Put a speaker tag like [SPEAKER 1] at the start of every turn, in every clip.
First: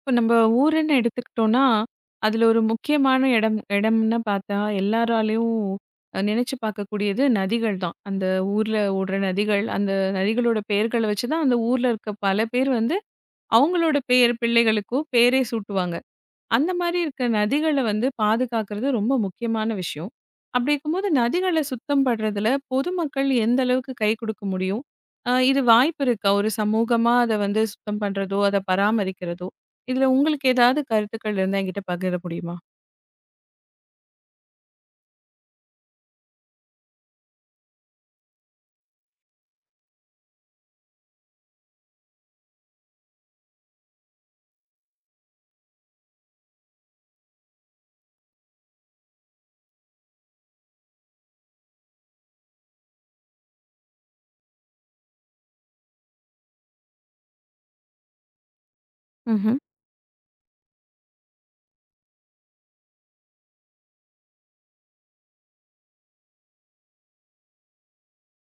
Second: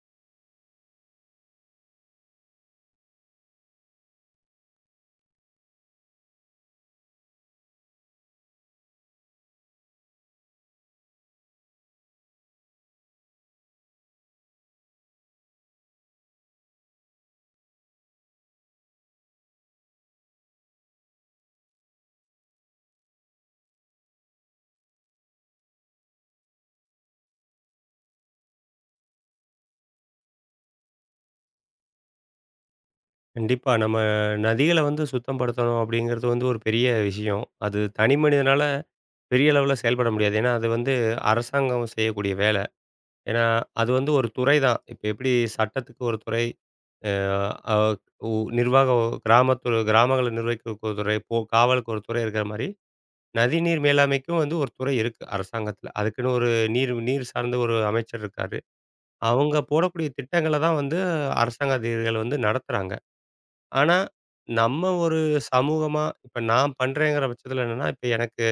[SPEAKER 1] இப்போ நம்ம ஊருன்னு எடுத்துக்கிட்டோம்னா, அதில ஒரு முக்கியமான இடம்னு பார்த்தா, எல்லாராலயும் நினைச்சு பார்க்கக்கூடியது நதிகள் தான். அந்த ஊர்ல ஓடுற நதிகள், அந்த நதிகளோட பெயர்கள வச்சு தான் அந்த ஊர்ல இருக்க பல பேர் வந்து, அவங்களோட பெயர் பிள்ளைகளுக்கும் பேரே சூட்டுவாங்க. அந்த மாரி இருக்க நதிகள வந்து பாதுகாக்கிறது ரொம்ப முக்கியமான விஷயம். அப்படி இருக்கும்போது நதிகள சுத்தம் படுறதுல பொதுமக்கள் எந்த அளவுக்கு கை குடுக்க முடியும்? இது வாய்ப்பு இருக்கா? ஒரு சமூகமா அத வந்து சுத்தம் பண்றதோ, அத பராமரிக்கிறதோ, இதுல உங்களுக்கு ஏதாவது கருத்துக்கள் இருந்தா என்கிட்ட பகிர முடியுமா?
[SPEAKER 2] கண்டிப்பா. நம்ம நதிகள வந்து சுத்தம் படுத்தணும் அப்படிங்கிறது வந்து ஒரு பெரிய விஷயம். அது தனி மனிதனால பெரிய அளவுல செயல்பட முடியாது. ஏன்னா, அது வந்து அரசாங்கம் செய்யக்கூடிய வேலை. ஏன்னா, அது வந்து ஒரு துறை தான். இப்ப எப்படி சட்டத்துக்கு ஒரு துறை, அ அ உ நிர்வாக கிராமங்கள நிர்வகிக்கிறதுக்கு ஒரு துறை, போ காவலுக்கு ஒரு துறை இருக்கிற மாரி, நதிநீர் மேலாண்மைக்கும் வந்து ஒரு துறை இருக்கு அரசாங்கத்தில. அதுக்குன்னு ஒரு நீர் நீர் சார்ந்த ஒரு அமைச்சர் இருக்காரு. அவங்க
[SPEAKER 1] ம்ஹ்ம்,
[SPEAKER 2] போடக்கூடிய திட்டங்கள தான் வந்து அரசாங்க அதிகாரிகள் வந்து நடத்துறாங்க. ஆனா, நம்ம ஒரு சமூகமா இப்ப நான் பண்றேங்கிற பட்சத்தில என்னன்னா, இப்ப எனக்கு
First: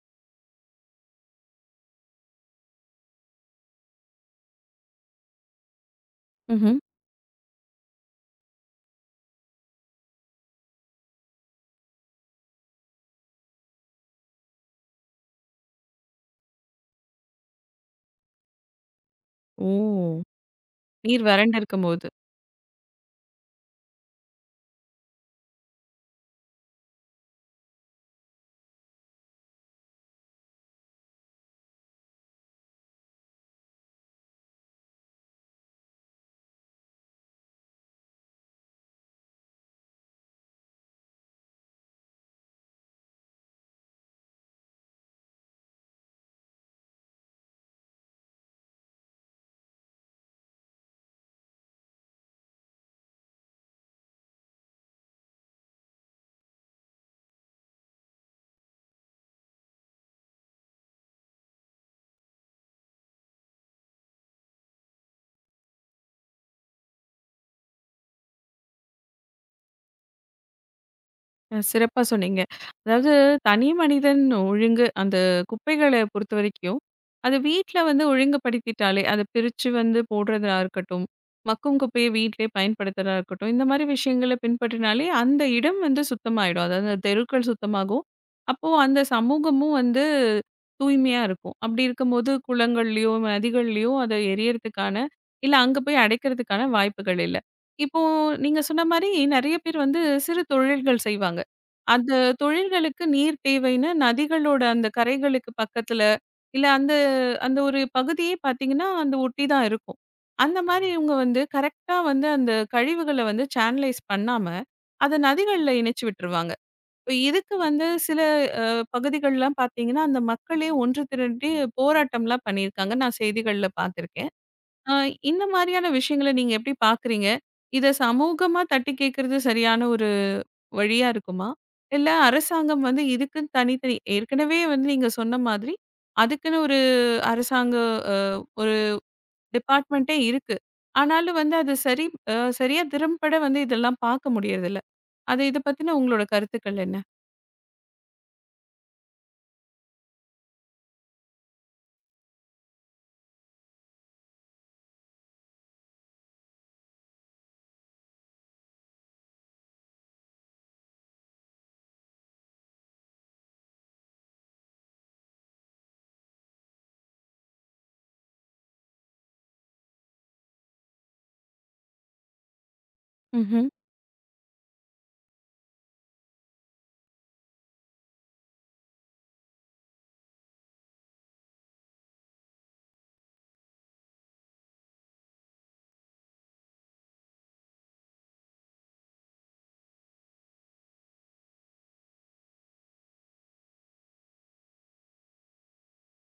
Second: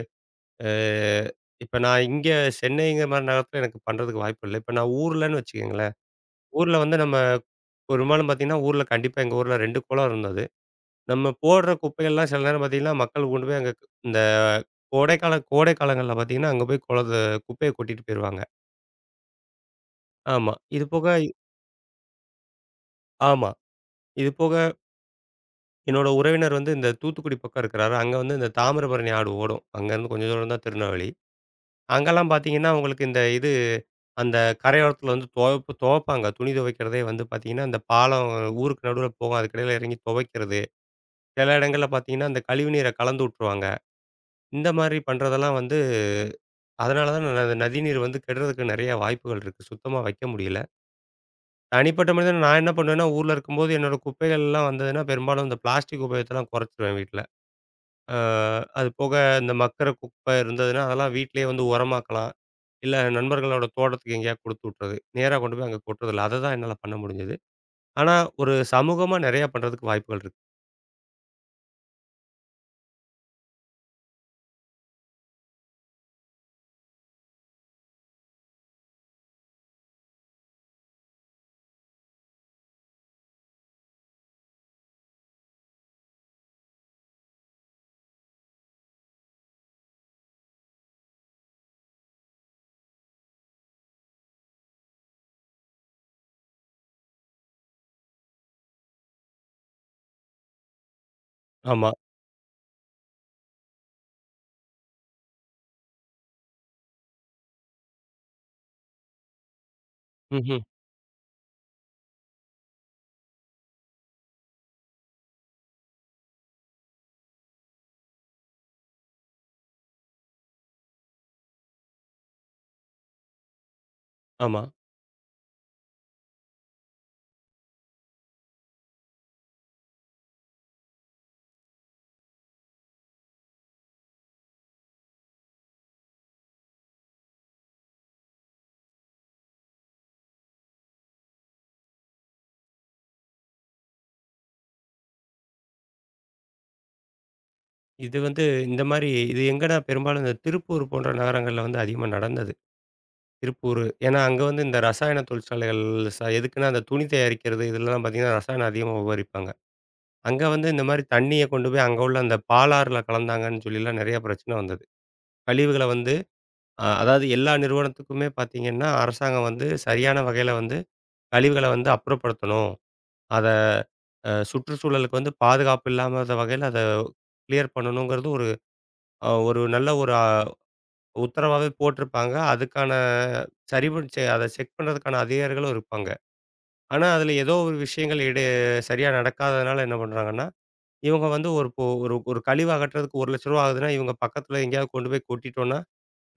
[SPEAKER 2] அ இப்ப நான் இங்க சென்னைங்கிற மாரி நகரத்தில எனக்கு பண்றதுக்கு வாய்ப்பு இல்ல. இப்ப நான் ஊர்லன்னு வச்சுக்கங்களேன். ஊர்ல
[SPEAKER 1] ம்ஹ்ம்.
[SPEAKER 2] வந்து நம்ம பெரும்பாலும் பார்த்தீங்கன்னா, ஊர்ல கண்டிப்பா எங்க ஊர்ல 2 குளம் இருந்தது. நம்ம போடுற குப்பைகள்லாம் சில நேரம் பார்த்தீங்கன்னா, மக்கள் கொண்டு போய் அங்க இந்த கோடை காலங்கள்ல பார்த்தீங்கன்னா, அங்க போய் குளத்த குப்பைய கொட்டிட்டு போயிருவாங்க.
[SPEAKER 1] ஓ!
[SPEAKER 2] ஆமா. இது போக
[SPEAKER 1] நீர் வறண்டு இருக்கும்போது.
[SPEAKER 2] ஆமா. இது போக என்னோட உறவினர் வந்து இந்த தூத்துக்குடி பக்கம் இருக்கிறாரு. அங்க வந்து இந்த தாமிரபரணி ஆறு ஓடும். அங்கேருந்து கொஞ்சம் தூரம் தான் திருநெல்வேலி. அங்கெல்லாம் பார்த்தீங்கன்னா, உங்களுக்கு இந்த இது அந்த கரையோரத்தில வந்து துவைப்பாங்க. துணி துவைக்கிறதே வந்து பார்த்தீங்கன்னா, அந்த பாலம் ஊருக்கு நடுவுல போகும். அதுக்கிடையில இறங்கி துவைக்கிறது. சில இடங்கள்ல பார்த்தீங்கன்னா, அந்த கழிவு நீர கலந்து விட்டுருவாங்க. இந்த மாதிரி பண்றதெல்லாம் வந்து அதனால தான் நதி நீர் வந்து கெடுறதுக்கு நெறைய வாய்ப்புகள் இருக்கு. சுத்தமா வைக்க முடியல. தனிப்பட்ட மனிதன் நான் என்ன பண்ணுவேன்னா, ஊர்ல இருக்கும்போது என்னோட குப்பைகள்லாம் வந்ததுன்னா, பெரும்பாலும் இந்த பிளாஸ்டிக் உபயோகத்தலாம் குறைச்சுருவேன் வீட்ல. அ அது போக இந்த மக்குற குப்பை இருந்ததுன்னா, அதெல்லாம் வீட்லயே வந்து உரமாக்கலாம். இல்ல நண்பர்களோட தோட்டத்துக்கு எங்கேயாவது குடுத்து விட்டுறது. நேரா கொண்டு போய் அங்க கொட்டுறதில்ல. அதுதான் என்னால பண்ண முடிஞ்சது. ஆனா, ஒரு சமூகமா நெறையா பண்றதுக்கு வாய்ப்புகள் இருக்கு.
[SPEAKER 1] சிறப்பா சொன்னீங்க. அதாவது தனி மனிதன் ஒழுங்கு அந்த குப்பைகள பொறுத்தவரைக்கும், அது வீட்ல வந்து ஒழுங்குபடுத்திட்டாலே, அத பிரிச்சு வந்து போடுறதா இருக்கட்டும், மக்கும் குப்பைய வீட்டிலே பயன்படுத்துறதா இருக்கட்டும், இந்த மாரி விஷயங்கள பின்பற்றினாலே அந்த இடம் வந்து சுத்தமாயிடும். அதாவது அந்த தெருக்கள் சுத்தமாகும். அப்போ அந்த சமூகமும் வந்து தூய்மையா இருக்கும். அப்படி இருக்கும்போது குளங்கள்லயோ, நதிகள்லயோ அத எரியறதுக்கான இல்ல அங்க போய் அடைக்கிறதுக்கான வாய்ப்புகள் இல்ல. இப்போ நீங்க சொன்ன மாரி நெறைய பேர் வந்து சிறு தொழில்கள் செய்வாங்க.
[SPEAKER 2] ஆமா.
[SPEAKER 1] அந்த தொழில்களுக்கு நீர் தேவைன்னு நதிகளோட அந்த கரைகளுக்கு பக்கத்துல, இல்ல அந்த அந்த ஒரு பகுதியே பார்த்தீங்கன்னா, அந்த ஒட்டி தான் இருக்கும். அந்த
[SPEAKER 2] ம்ஹ்ம்.
[SPEAKER 1] மாரி இவங்க வந்து கரெக்ட்டா வந்து அந்த கழிவுகள வந்து சேனலைஸ் பண்ணாம, அத நதிகள்ல இணைச்சு விட்டுருவாங்க. இப்ப இதுக்கு வந்து சில அ பகுதிகள்லாம் பார்த்தீங்கன்னா, அந்த மக்களே ஒன்று திரண்டு போராட்டம்லாம் பண்ணியிருக்காங்க. நான் செய்திகள்ல பார்த்துருக்கேன்.
[SPEAKER 2] ஆமா.
[SPEAKER 1] ஆ, இந்த மாதிரியான விஷயங்கள நீங்க எப்படி பார்க்குறீங்க? இத சமூகமா தட்டி கேட்கறது சரியான ஒரு வழியா இருக்குமா? இல்ல அரசாங்கம் வந்து இதுக்குன்னு தனித்தனி ஏற்கனவே வந்து நீங்க சொன்ன மாதிரி, அதுக்குன்னு ஒரு அரசாங்க அ ஒரு டிபார்ட்மெண்ட்டே இருக்கு. ஆனாலும் வந்து அது சரி அ சரியா திறம்பட வந்து இதெல்லாம் பார்க்க முடியறதில்ல. அது இத பத்தின உங்களோட கருத்துக்கள் என்ன?
[SPEAKER 2] இது வந்து இந்த மாரி இது எங்கனா பெரும்பாலும் இந்த திருப்பூர் போன்ற நகரங்கள்ல வந்து அதிகமா நடந்தது. திருப்பூர். ஏன்னா, அங்க வந்து இந்த ரசாயன தொழிற்சாலைகள் எதுக்குன்னா, அந்த துணி தயாரிக்கிறது இதெல்லாம் பார்த்தீங்கன்னா, ரசாயனம் அதிகமா உபகரிப்பாங்க. அங்க வந்து இந்த மாரி தண்ணிய கொண்டு போய் அங்க உள்ள அந்த பாலாறுல கலந்தாங்கன்னு சொல்லிலாம் நெறைய பிரச்சனை வந்தது. கழிவுகள வந்து அதாவது எல்லா நிறுவனத்துக்குமே பார்த்தீங்கன்னா, அரசாங்கம் வந்து சரியான வகையில வந்து கழிவுகள வந்து அப்புறப்படுத்தணும். அத
[SPEAKER 1] ம்ஹ்ம்.
[SPEAKER 2] சுற்றுச்சூழலுக்கு வந்து பாதுகாப்பு இல்லாத வகையில அத கிளியர் பண்ணணுங்கிறது ஒரு அ ஒரு நல்ல ஒரு அ உத்தரவாவே போட்டிருப்பாங்க. அதுக்கான சரிப செ அத செக் பண்ணுறதுக்கான அதிகாரிகளும் இருப்பாங்க. ஆனா, அதில ஏதோ ஒரு விஷயங்கள் சரியா நடக்காததுனால என்ன பண்றாங்கன்னா, இவங்க வந்து ஒரு இப்போ ஒரு ஒரு கழிவு அகற்றதுக்கு ரூ. 1,00,000 ஆகுதுன்னா, இவங்க பக்கத்தில எங்கேயாவது கொண்டு போய் கொட்டிட்டோம்னா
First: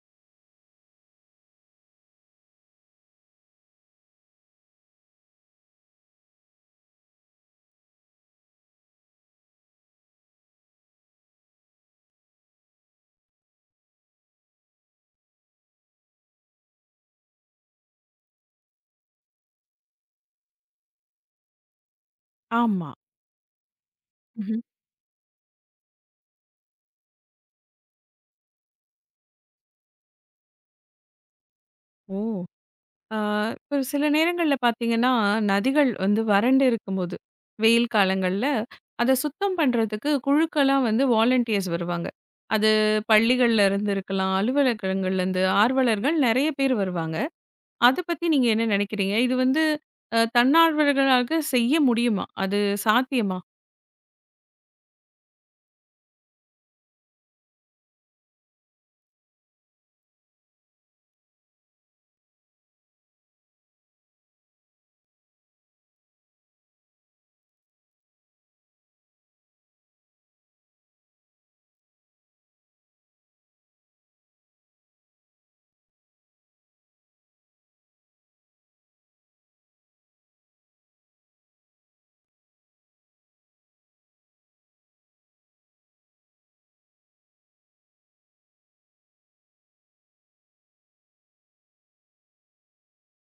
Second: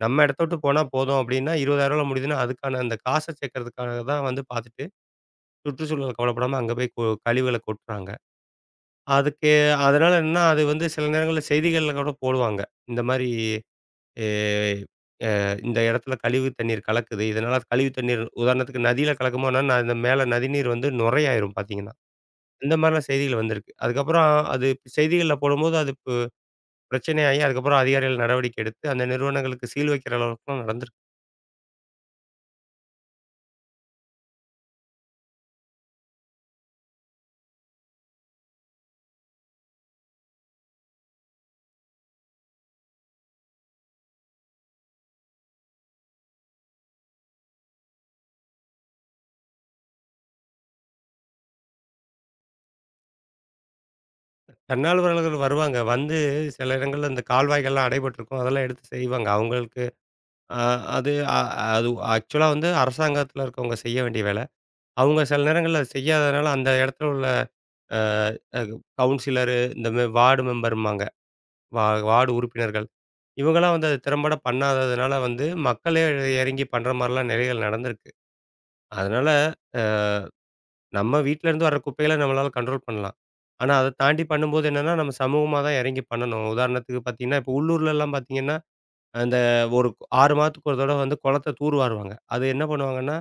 [SPEAKER 2] நம்ம இடத்த விட்டு போனா போதும் அப்டின்னா, ரூ. 20,000ல முடியுதுன்னா, அதுக்கான அந்த காச சேர்க்கறதுக்காக தான் வந்து பார்த்துட்டு, சுற்றுச்சூழல கவலைப்படாம அங்க போய் கழிவுகள கொட்டுறாங்க. அதுக்கு அதனால என்னன்னா, அது வந்து சில நேரங்கள்ல செய்திகள்ல கூட போடுவாங்க. இந்த மாரி எ இந்த இடத்துல கழிவு தண்ணீர் கலக்குது. இதனால கழிவு தண்ணீர் உதாரணத்துக்கு நதியில கலக்கும்போனா, இந்த மேல நதி நீர் வந்து நுரையாயிரும் பார்த்தீங்கன்னா. இந்த
[SPEAKER 1] ஆமா.
[SPEAKER 2] மாரிலாம் செய்திகள் வந்திருக்கு. அதுக்கப்புறம்
[SPEAKER 1] ம்ஹ்ம்.
[SPEAKER 2] அது செய்திகள்ல போடும்போது அது பிரச்சனையாகி, அதுக்கப்புறம் அதிகாரிகள் நடவடிக்கை எடுத்து, அந்த நிறுவனங்களுக்கு சீல் வைக்கிற அளவுக்குலாம் நடந்திருக்கு.
[SPEAKER 1] ஓ! ஆ, இப்போ சில நேரங்கள்ல பார்த்தீங்கன்னா, நதிகள் வந்து வறண்டு இருக்கும்போது, வெயில் காலங்கள்ல அத சுத்தம் பண்றதுக்கு குழுக்களா வந்து வாலண்டியர்ஸ் வருவாங்க. அது பள்ளிகள்ல இருந்து இருக்கலாம், அலுவலகங்கள்லேருந்து ஆர்வலர்கள் நெறைய பேர் வருவாங்க. அத பத்தி நீங்க என்ன நினைக்கிறீங்க? இது வந்து தன்னார்வலர்களாக செய்ய முடியுமா? அது சாத்தியமா?
[SPEAKER 2] தன்னார்வலர்கள் வருவாங்க. வந்து சில இடங்கள்ல இந்த கால்வாய்கள்லாம் அடைபட்டிருக்கும். அதெல்லாம் எடுத்து செய்வாங்க. அவங்களுக்கு அ அது அ அது ஆக்சுவலா வந்து அரசாங்கத்தில இருக்கவங்க செய்ய வேண்டிய வேலை. அவங்க சில நேரங்கள்ல அத செய்யாதனால அந்த இடத்துல உள்ள அ அ கவுன்சிலரு இந்த வார்டு மெம்பர்ம்பாங்க. வா வார்டு உறுப்பினர்கள். இவங்கலாம் வந்து அத திறம்பட பண்ணாததுனால வந்து மக்களே இறங்கி பண்ற மாரிலாம் நிலைகள் நடந்திருக்கு. அதனால அ நம்ம வீட்லருந்து வர குப்பைகள நம்மளால கண்ட்ரோல் பண்ணலாம். ஆனா, அத தாண்டி பண்ணும்போது என்னன்னா, நம்ம சமூகமா தான் எறங்கி பண்ணணும். உதாரணத்துக்கு பார்த்தீங்கன்னா, இப்போ உள்ளூர்லலாம் பார்த்தீங்கன்னா, அந்த ஒரு 6 மாதத்துக்கு ஒரு தடவ வந்து குளத்த தூர்வாருவாங்க. அது என்ன பண்ணுவாங்கன்னா,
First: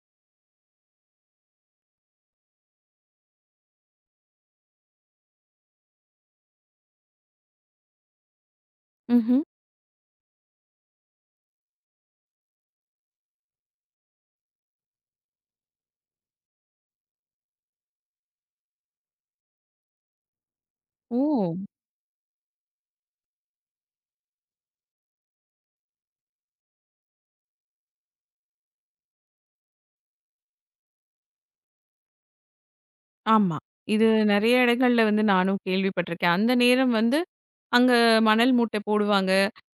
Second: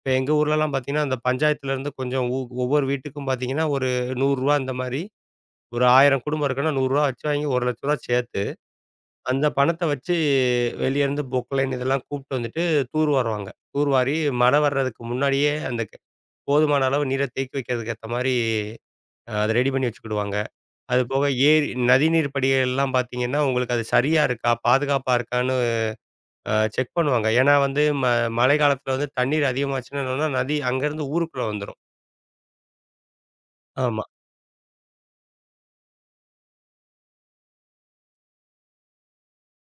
[SPEAKER 2] இப்ப எங்க ஊர்லலாம் பார்த்தீங்கன்னா, அந்த பஞ்சாயத்துலருந்து கொஞ்சம் ஒவ்வொரு வீட்டுக்கும் பார்த்தீங்கன்னா, ஒரு ரூ. 100 அந்த மாரி ஒரு 1000 குடும்பம் இருக்குன்னா, ரூ. 100 வச்சு வாங்கி ரூ. 1,00,000 சேர்த்து,
[SPEAKER 1] ம்ஹ்ம்.
[SPEAKER 2] அந்த பணத்த வச்சு வெளியருந்து பொக்லைன் இதெல்லாம் கூப்ட்டு வந்துட்டு தூர்வாருவாங்க. தூர்வாரி மழை வர்றதுக்கு முன்னாடியே அந்த க போதுமான அளவு நீர தேக்கி வைக்கிறதுக்கு ஏத்த மாரி அத ரெடி பண்ணி வச்சுக்கிடுவாங்க. அது
[SPEAKER 1] ஓ!
[SPEAKER 2] போக ஏரி, நதிநீர் படிகள் எல்லாம் பார்த்தீங்கன்னா, உங்களுக்கு அது சரியா இருக்கா? பாதுகாப்பா இருக்கான்னு செக் பண்ணுவாங்க. ஏன்னா வந்து மழை காலத்துல வந்து தண்ணீர் அதிகமாச்சுன்னா என்னன்னா, நதி அங்கேருந்து ஊருக்குள்ள வந்துரும்.
[SPEAKER 1] ஆமா.
[SPEAKER 2] ஆமா,
[SPEAKER 1] இது நெறைய இடங்கள்ல வந்து நானும் கேள்விப்பட்டிருக்கேன். அந்த நேரம் வந்து அங்க மணல் மூட்டை போடுவாங்க.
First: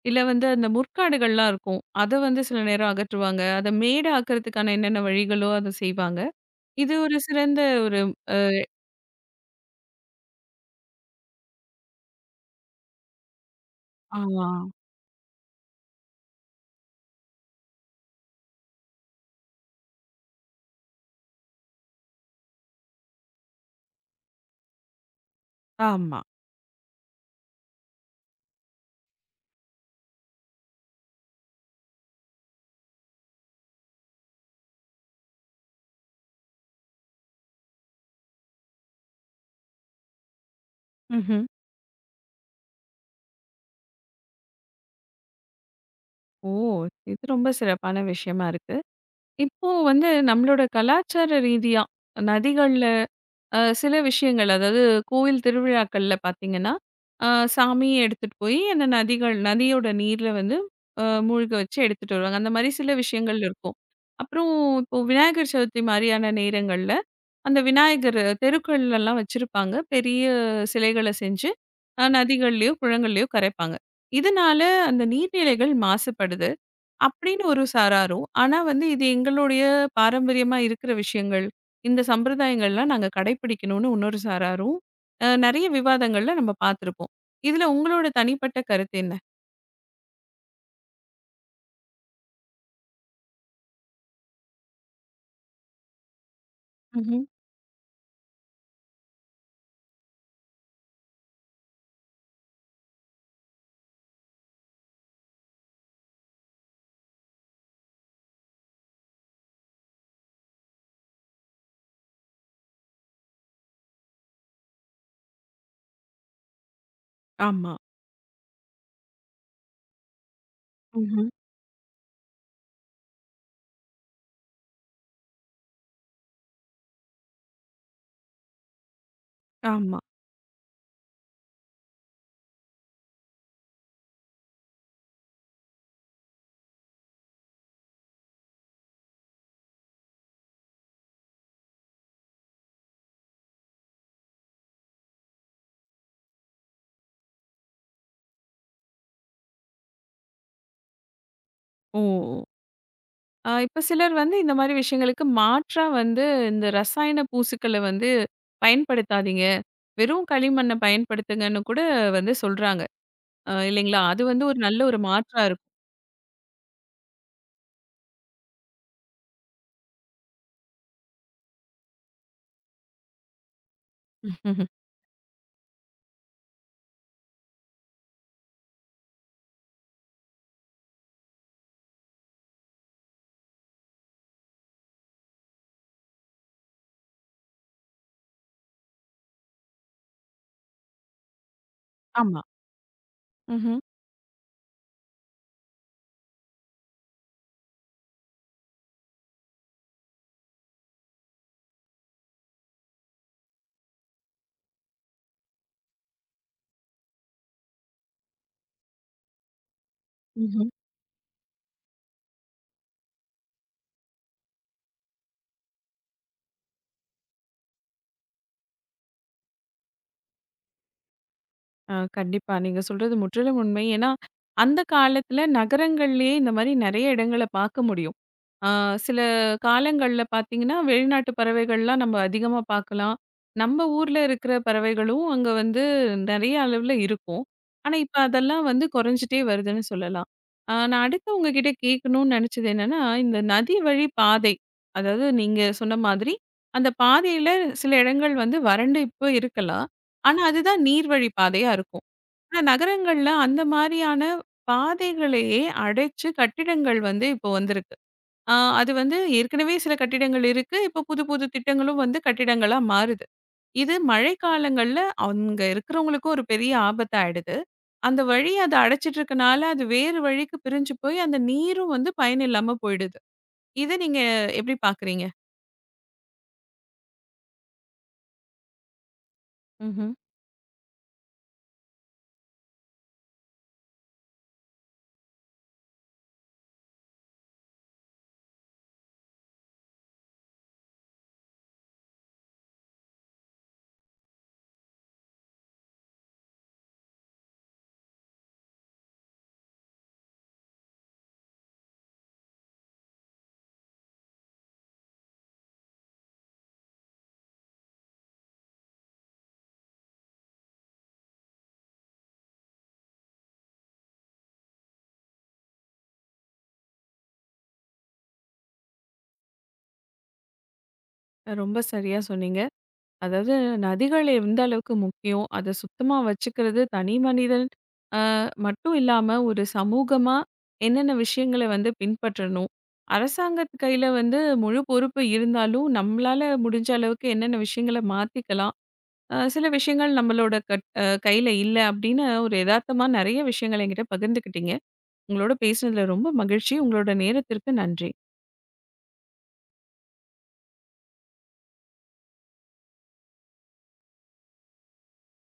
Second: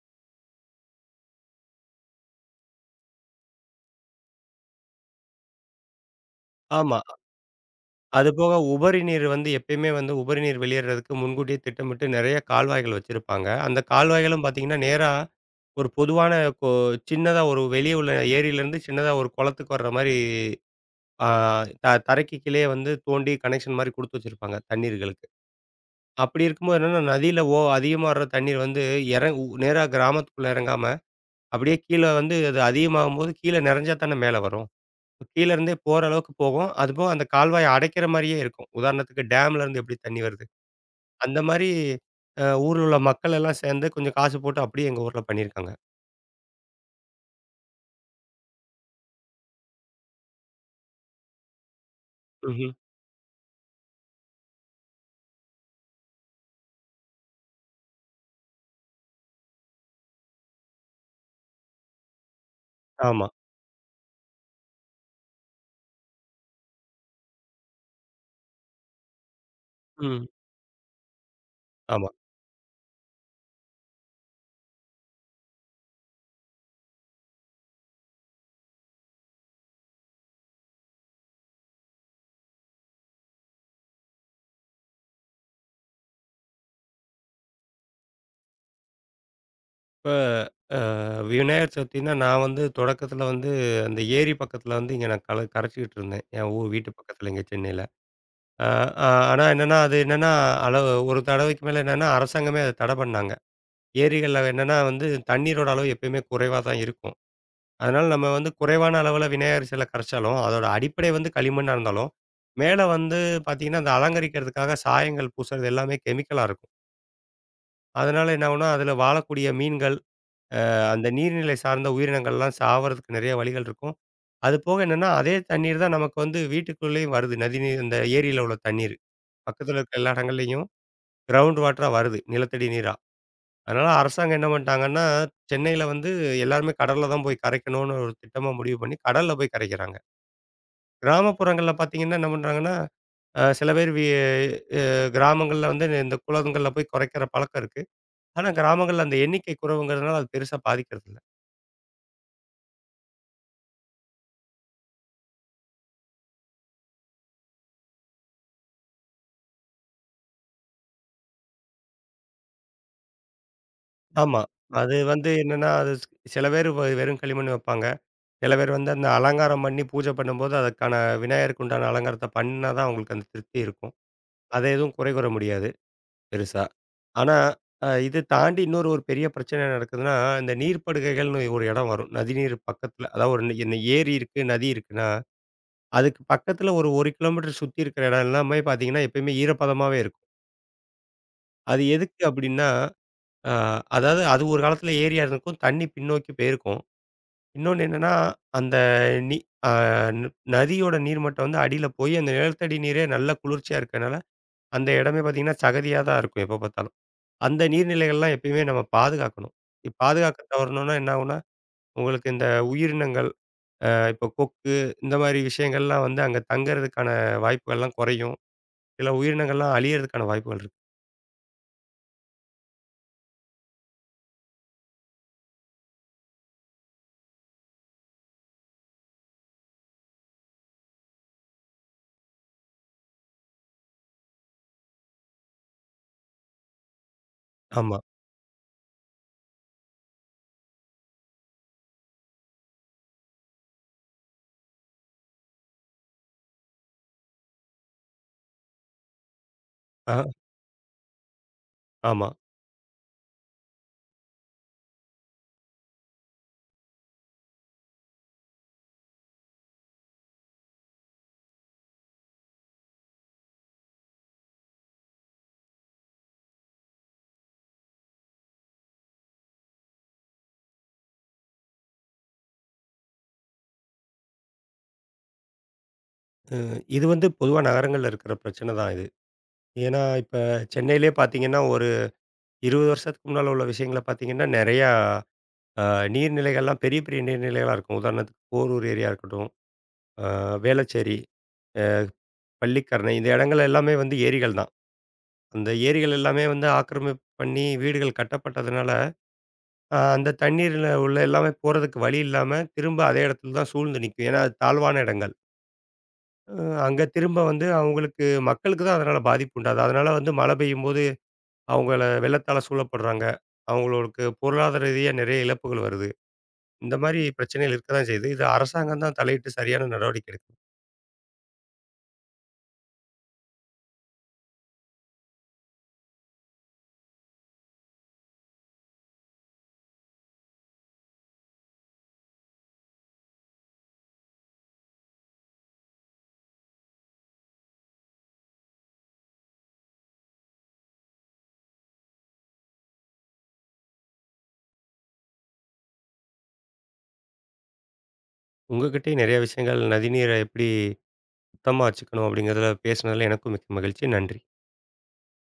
[SPEAKER 1] இல்ல வந்து அந்த முற்காடுகள்லாம் இருக்கும். அத வந்து சில நேரம் அகற்றுவாங்க. அத மேடு ஆக்குறதுக்கான என்னென்ன வழிகளோ அத செய்வாங்க. இது
[SPEAKER 2] ஆமா.
[SPEAKER 1] ஒரு சிறந்த ஒரு
[SPEAKER 2] அது போக உபரி நீர் வந்து எப்பயுமே வந்து உபரி நீர் வெளியேறதுக்கு முன்கூட்டியே திட்டமிட்டு நெறைய கால்வாய்கள் வச்சிருப்பாங்க. அந்த கால்வாய்களும்
[SPEAKER 1] ஆமா.
[SPEAKER 2] பார்த்தீங்கன்னா, நேரா ஒரு பொதுவான கொ சின்னதா ஒரு வெளிய உள்ள ஏரியிலேருந்து சின்னதா ஒரு குளத்துக்கு வர்ற மாரி, ஆ த தரைக்கு கீழயே வந்து தோண்டி கனெக்ஷன் மாரி குடுத்து வச்சிருப்பாங்க தண்ணீர்களுக்கு.
[SPEAKER 1] ஆமா. ஆமா.
[SPEAKER 2] அப்படி இருக்கும்போது என்னன்னா, நதியில அதிகமா வர்ற தண்ணீர் வந்து இறங் உ நேரா கிராமத்துக்குள்ள இறங்காம, அப்படியே கீழ வந்து அது அதிகமாகும்போது கீழ நிறைஞ்சா தானே மேல வரும். கீழ இருந்தே போற அளவுக்கு போகும். அதுபோக அந்த கால்வாய அடைக்கிற மாரியே இருக்கும். உதாரணத்துக்கு டேம்ல இருந்து எப்படி தண்ணி வருது? அந்த
[SPEAKER 1] ம்ஹ்ம்.
[SPEAKER 2] மாரி ஊர்ல உள்ள மக்கள் எல்லாம் சேர்ந்து கொஞ்சம் காசு போட்டு அப்படியே எங்க ஊர்ல பண்ணியிருக்காங்க.
[SPEAKER 1] ஓ! இது ரொம்ப சிறப்பான விஷயமா இருக்கு. இப்போ வந்து நம்மளோட கலாச்சார ரீதியா
[SPEAKER 2] ம்ஹ்ம்.
[SPEAKER 1] நதிகள்ல சில விஷயங்கள் அதாவது கோயில் திருவிழாக்கள்ல பாத்தீங்கன்னா சாமியை எடுத்துட்டு போய் அந்த நதியோட நீர்ல வந்து மூழ்க வச்சு எடுத்துட்டு வருவாங்க. அந்த மாதிரி சில
[SPEAKER 2] ஆமா.
[SPEAKER 1] விஷயங்கள் இருக்கும். அப்புறம் இப்போ விநாயகர் சதுர்த்தி மாதிரியான நேரங்கள்ல அந்த விநாயகர் தெருக்கள்ல எல்லாம் வச்சிருப்பாங்க பெரிய
[SPEAKER 2] ம்.
[SPEAKER 1] சிலைகளை செஞ்சு
[SPEAKER 2] ஆமா.
[SPEAKER 1] நதிகள்லயோ குளங்கள்லயோ கரைப்பாங்க. இதனால அந்த நீர்நிலைகள் மாசுபடுது அப்படின்னு ஒரு சாராரும். ஆனா வந்து இது எங்களுடைய பாரம்பரியமா இருக்கிற விஷயங்கள். இந்த சம்பிரதாயங்கள்லாம் நாங்க கடைபிடிக்கணும்னு இன்னொரு சாராரும். நெறைய விவாதங்கள்ல நம்ம பார்த்துருப்போம். இதுல உங்களோட தனிப்பட்ட கருத்து என்ன?
[SPEAKER 2] இப்ப அ விநாயகர் சதுர்த்தின்னா, நான் வந்து தொடக்கத்துல வந்து அந்த ஏரி பக்கத்துல வந்து இங்க நான் கரைச்சுக்கிட்டு இருந்தேன். என் வீட்டு
[SPEAKER 1] ம்ஹ்ம்.
[SPEAKER 2] பக்கத்துல இங்க சென்னையில. அ, அ ஆனா என்னன்னா, அது என்னன்னா அளவு ஒரு தடவைக்கு மேல என்னன்னா, அரசாங்கமே அத தடை பண்ணாங்க. ஏரிகள்ல என்னன்னா வந்து தண்ணீரோட அளவு எப்பயுமே குறைவா தான் இருக்கும். அதனால நம்ம வந்து குறைவான அளவுல விநாயகர் சிலை கரைச்சாலும், அதோட அடிப்படை வந்து களிமண்ணா இருந்தாலும், மேல வந்து பார்த்தீங்கன்னா, அந்த அலங்கரிக்கிறதுக்காக சாயங்கள் பூசுறது எல்லாமே கெமிக்கலா இருக்கும்.
[SPEAKER 1] ஆமா.
[SPEAKER 2] அதனால என்ன ஆகும்னா, அதுல வாழக்கூடிய மீன்கள், அந்த
[SPEAKER 1] ம்ஹ்ம்.
[SPEAKER 2] நீர்நிலை சார்ந்த உயிரினங்கள்லாம் சாவறதுக்கு நெறைய வழிகள் இருக்கும். அது போக என்னன்னா, அதே தண்ணீர் தான் நமக்கு வந்து வீட்டுக்குள்ளேயும் வருது. நதி நீர் இந்த ஏரியில உள்ள தண்ணீர். பக்கத்துல இருக்க
[SPEAKER 1] ஆமா.
[SPEAKER 2] எல்லா இடங்கள்லயும் கிரவுண்ட் வாட்டரா வருது. நிலத்தடி நீரா. அதனால அரசாங்கம் என்ன பண்ணிட்டாங்கன்னா, சென்னையில வந்து எல்லாருமே கடல்ல தான் போய் கரைக்கணும்னு ஒரு திட்டமா முடிவு பண்ணி, கடல்ல போய் கரைக்கிறாங்க. கிராமப்புறங்கள்ல பார்த்தீங்கன்னா, என்ன பண்றாங்கன்னா, அ சில பேர் வி அ கிராமங்கள்ல வந்து இந்த குளங்கள்ல போய் குறைக்கிற பழக்கம் இருக்கு. ஆனா கிராமங்கள்ல அந்த எண்ணிக்கை குறைவுங்கிறதுனால அது பெருசா பாதிக்கிறதில்ல.
[SPEAKER 1] ஓ! இப்ப சிலர் வந்து இந்த மாரி விஷயங்களுக்கு மாற்றா வந்து இந்த ரசாயன பூசுக்கள வந்து பயன்படுத்தாதீங்க. வெறும் களிமண்ண பயன்படுத்துங்கன்னு கூட வந்து சொல்றாங்க. இல்லைங்களா? அது
[SPEAKER 2] ஆமா.
[SPEAKER 1] வந்து ஒரு நல்ல
[SPEAKER 2] அது
[SPEAKER 1] ஒரு
[SPEAKER 2] வந்து
[SPEAKER 1] மாற்றா இருக்கும்.
[SPEAKER 2] என்னன்னா, சில பேர் வெறும் களிமண் வைப்பாங்க. சில பேர் வந்து அந்த அலங்காரம் பண்ணி பூஜை பண்ணும்போது, அதுக்கான விநாயகருக்கு உண்டான அலங்காரத்த பண்ணா தான் அவங்களுக்கு அந்த திருப்தி இருக்கும். அத
[SPEAKER 1] ம்ஹும்.
[SPEAKER 2] எதுவும் குறை கூற முடியாது. பெருசா. ஆனா, இது தாண்டி இன்னொரு ஒரு பெரிய பிரச்சனை என்ன நடக்குதுன்னா, இந்த நீர்ப்படுகைகள்னு ஒரு இடம் வரும். நதிநீர் பக்கத்துல அதாவது என்ன ஏரி இருக்கு, நதி இருக்குன்னா, அதுக்கு பக்கத்துல ஒரு 1 கிலோமீட்டர் சுத்தி இருக்கிற இடம் எல்லாமே பார்த்தீங்கன்னா, எப்பயுமே ஈரப்பதமாவே இருக்கும். அது எதுக்கு
[SPEAKER 1] ஆமா.
[SPEAKER 2] அப்டின்னா, அ அதாவது அது ஒரு காலத்துல ஏரியா இருந்திருக்கும். தண்ணி பின்னோக்கி போயிருக்கும். இன்னொன்னு என்னன்னா, அந்த நீ அ ந நதியோட நீர்மட்டம் வந்து அடியில போய் அந்த நிலத்தடி நீரே நல்ல குளிர்ச்சியா இருக்கனால, அந்த இடமே பார்த்தீங்கன்னா, சகதியா தான் இருக்கும் எப்ப பார்த்தாலும். அந்த நீர்நிலைகள்லாம் எப்பயுமே நம்ம பாதுகாக்கணும். பாதுகாக்க
[SPEAKER 1] ம்ஹ்ம்.
[SPEAKER 2] தவறுனோம்னா என்ன ஆகும்னா, உங்களுக்கு இந்த உயிரினங்கள் இப்போ கொக்கு இந்த மாரி விஷயங்கள்லாம் வந்து அங்க தங்குறதுக்கான வாய்ப்புகள்லாம் குறையும். சில உயிரினங்கள்லாம் அழியறதுக்கான வாய்ப்புகள் இருக்கு.
[SPEAKER 1] ஆ கண்டிப்பா. நீங்க சொல்றது முற்றிலும் உண்மை. ஏன்னா, அந்த காலத்துல நகரங்கள்லயே இந்த மாரி நெறைய இடங்கள பார்க்க முடியும். ஆ சில காலங்கள்ல பார்த்தீங்கன்னா, வெளிநாட்டு பறவைகள்லாம் நம்ம அதிகமா பார்க்கலாம். நம்ம ஊர்ல இருக்கிற பறவைகளும் அங்க வந்து நெறைய அளவுல இருக்கும். ஆனா,
[SPEAKER 2] ஆமா.
[SPEAKER 1] இப்ப அதெல்லாம் வந்து குறைஞ்சிட்டே வருதுன்னு சொல்லலாம். ஆ நான் அடுத்து உங்ககிட்ட கேட்கணும்னு நெனச்சது என்னன்னா, இந்த நதி வழி பாதை, அதாவது நீங்க சொன்ன மாதிரி, அந்த பாதையில சில இடங்கள் வந்து வறண்டு இப்ப இருக்கலாம்.
[SPEAKER 2] ஆ
[SPEAKER 1] ஆனா, அதுதான் நீர்வழி பாதையா இருக்கும்.
[SPEAKER 2] ஆமா.
[SPEAKER 1] ஆனா, நகரங்கள்ல அந்த மாரியான பாதைகளையே அடைச்சு கட்டிடங்கள் வந்து இப்போ வந்திருக்கு. ஆ அது வந்து ஏற்கனவே சில கட்டிடங்கள் இருக்கு. இப்போ புது புது திட்டங்களும் வந்து கட்டிடங்களா மாறுது. இது மழைக்காலங்கள்ல அங்க இருக்கிறவங்களுக்கும் ஒரு பெரிய ஆபத்தாயிடுது. அந்த வழி அத அடைச்சிட்டு இருக்கனால, அது வேறு வழிக்கு பிரிஞ்சு போய் அந்த நீரும் வந்து பயனில்லாம போயிடுது. இத நீங்க எப்படி பார்க்குறீங்க?
[SPEAKER 2] இது வந்து பொதுவா நகரங்கள்ல இருக்கிற பிரச்சனை தான் இது. ஏன்னா,
[SPEAKER 1] ம்ஹ்ம்.
[SPEAKER 2] இப்ப சென்னையிலேயே பார்த்தீங்கன்னா, ஒரு 20 வருஷத்துக்கு முன்னால உள்ள விஷயங்கள பார்த்தீங்கன்னா, நெறையா அ நீர்நிலைகள்லாம் பெரிய, பெரிய நீர்நிலைகளா இருக்கும். உதாரணத்துக்கு போரூர் ஏரியா இருக்கட்டும், அ வேளச்சேரி, பள்ளிக்கரணை இந்த இடங்கள் எல்லாமே வந்து ஏரிகள் தான். அந்த ஏரிகள் எல்லாமே வந்து ஆக்கிரமிப்பு பண்ணி வீடுகள் கட்டப்பட்டதுனால, அந்த தண்ணீர்ல உள்ள எல்லாமே போறதுக்கு வழி இல்லாம, திரும்ப அதே இடத்துல தான் சூழ்ந்து நிக்கும். ஏன்னா, அது தாழ்வான இடங்கள். அ அங்க திரும்ப வந்து அவங்களுக்கு மக்களுக்கு தான் அதனால பாதிப்பு உண்டாகுது. அதனால வந்து மழை பெய்யும்போது அவங்கள வெள்ளத்தால சூழப்படுறாங்க. அவங்களுக்கு பொருளாதார ரீதியா நிறைய இழப்புகள் வருது. இந்த மாரி பிரச்சனைகள் இருக்க தான் செய்யுது. இது அரசாங்கம் தான் தலையிட்டு சரியான நடவடிக்கை எடுக்கணும்.
[SPEAKER 1] ரொம்ப சரியா சொன்னீங்க. அதாவது நதிகள் எந்த அளவுக்கு முக்கியம், அத சுத்தமா வச்சுக்கிறது தனி மனிதன் அ மட்டும் இல்லாம ஒரு சமூகமா என்னென்ன விஷயங்கள வந்து பின்பற்றணும். அரசாங்கத்து கையில வந்து முழு பொறுப்பு இருந்தாலும், நம்மளால முடிஞ்ச அளவுக்கு என்னென்ன விஷயங்கள மாத்திக்கலாம். சில விஷயங்கள் நம்மளோட கட் அ கையில இல்ல அப்படின்னு ஒரு எதார்த்தமா நெறைய விஷயங்கள என்கிட்ட பகிர்ந்துக்கிட்டீங்க. உங்களோட பேசினதுல ரொம்ப மகிழ்ச்சி. உங்களோட நேரத்திற்கு நன்றி.
[SPEAKER 2] உங்ககிட்டயும் நிறைய விஷயங்கள் நதிநீரை எப்படி சுத்தமா வச்சுக்கணும் அப்படிங்கிறதுல பேசினதுல எனக்கும் மிக்க மகிழ்ச்சி. நன்றி.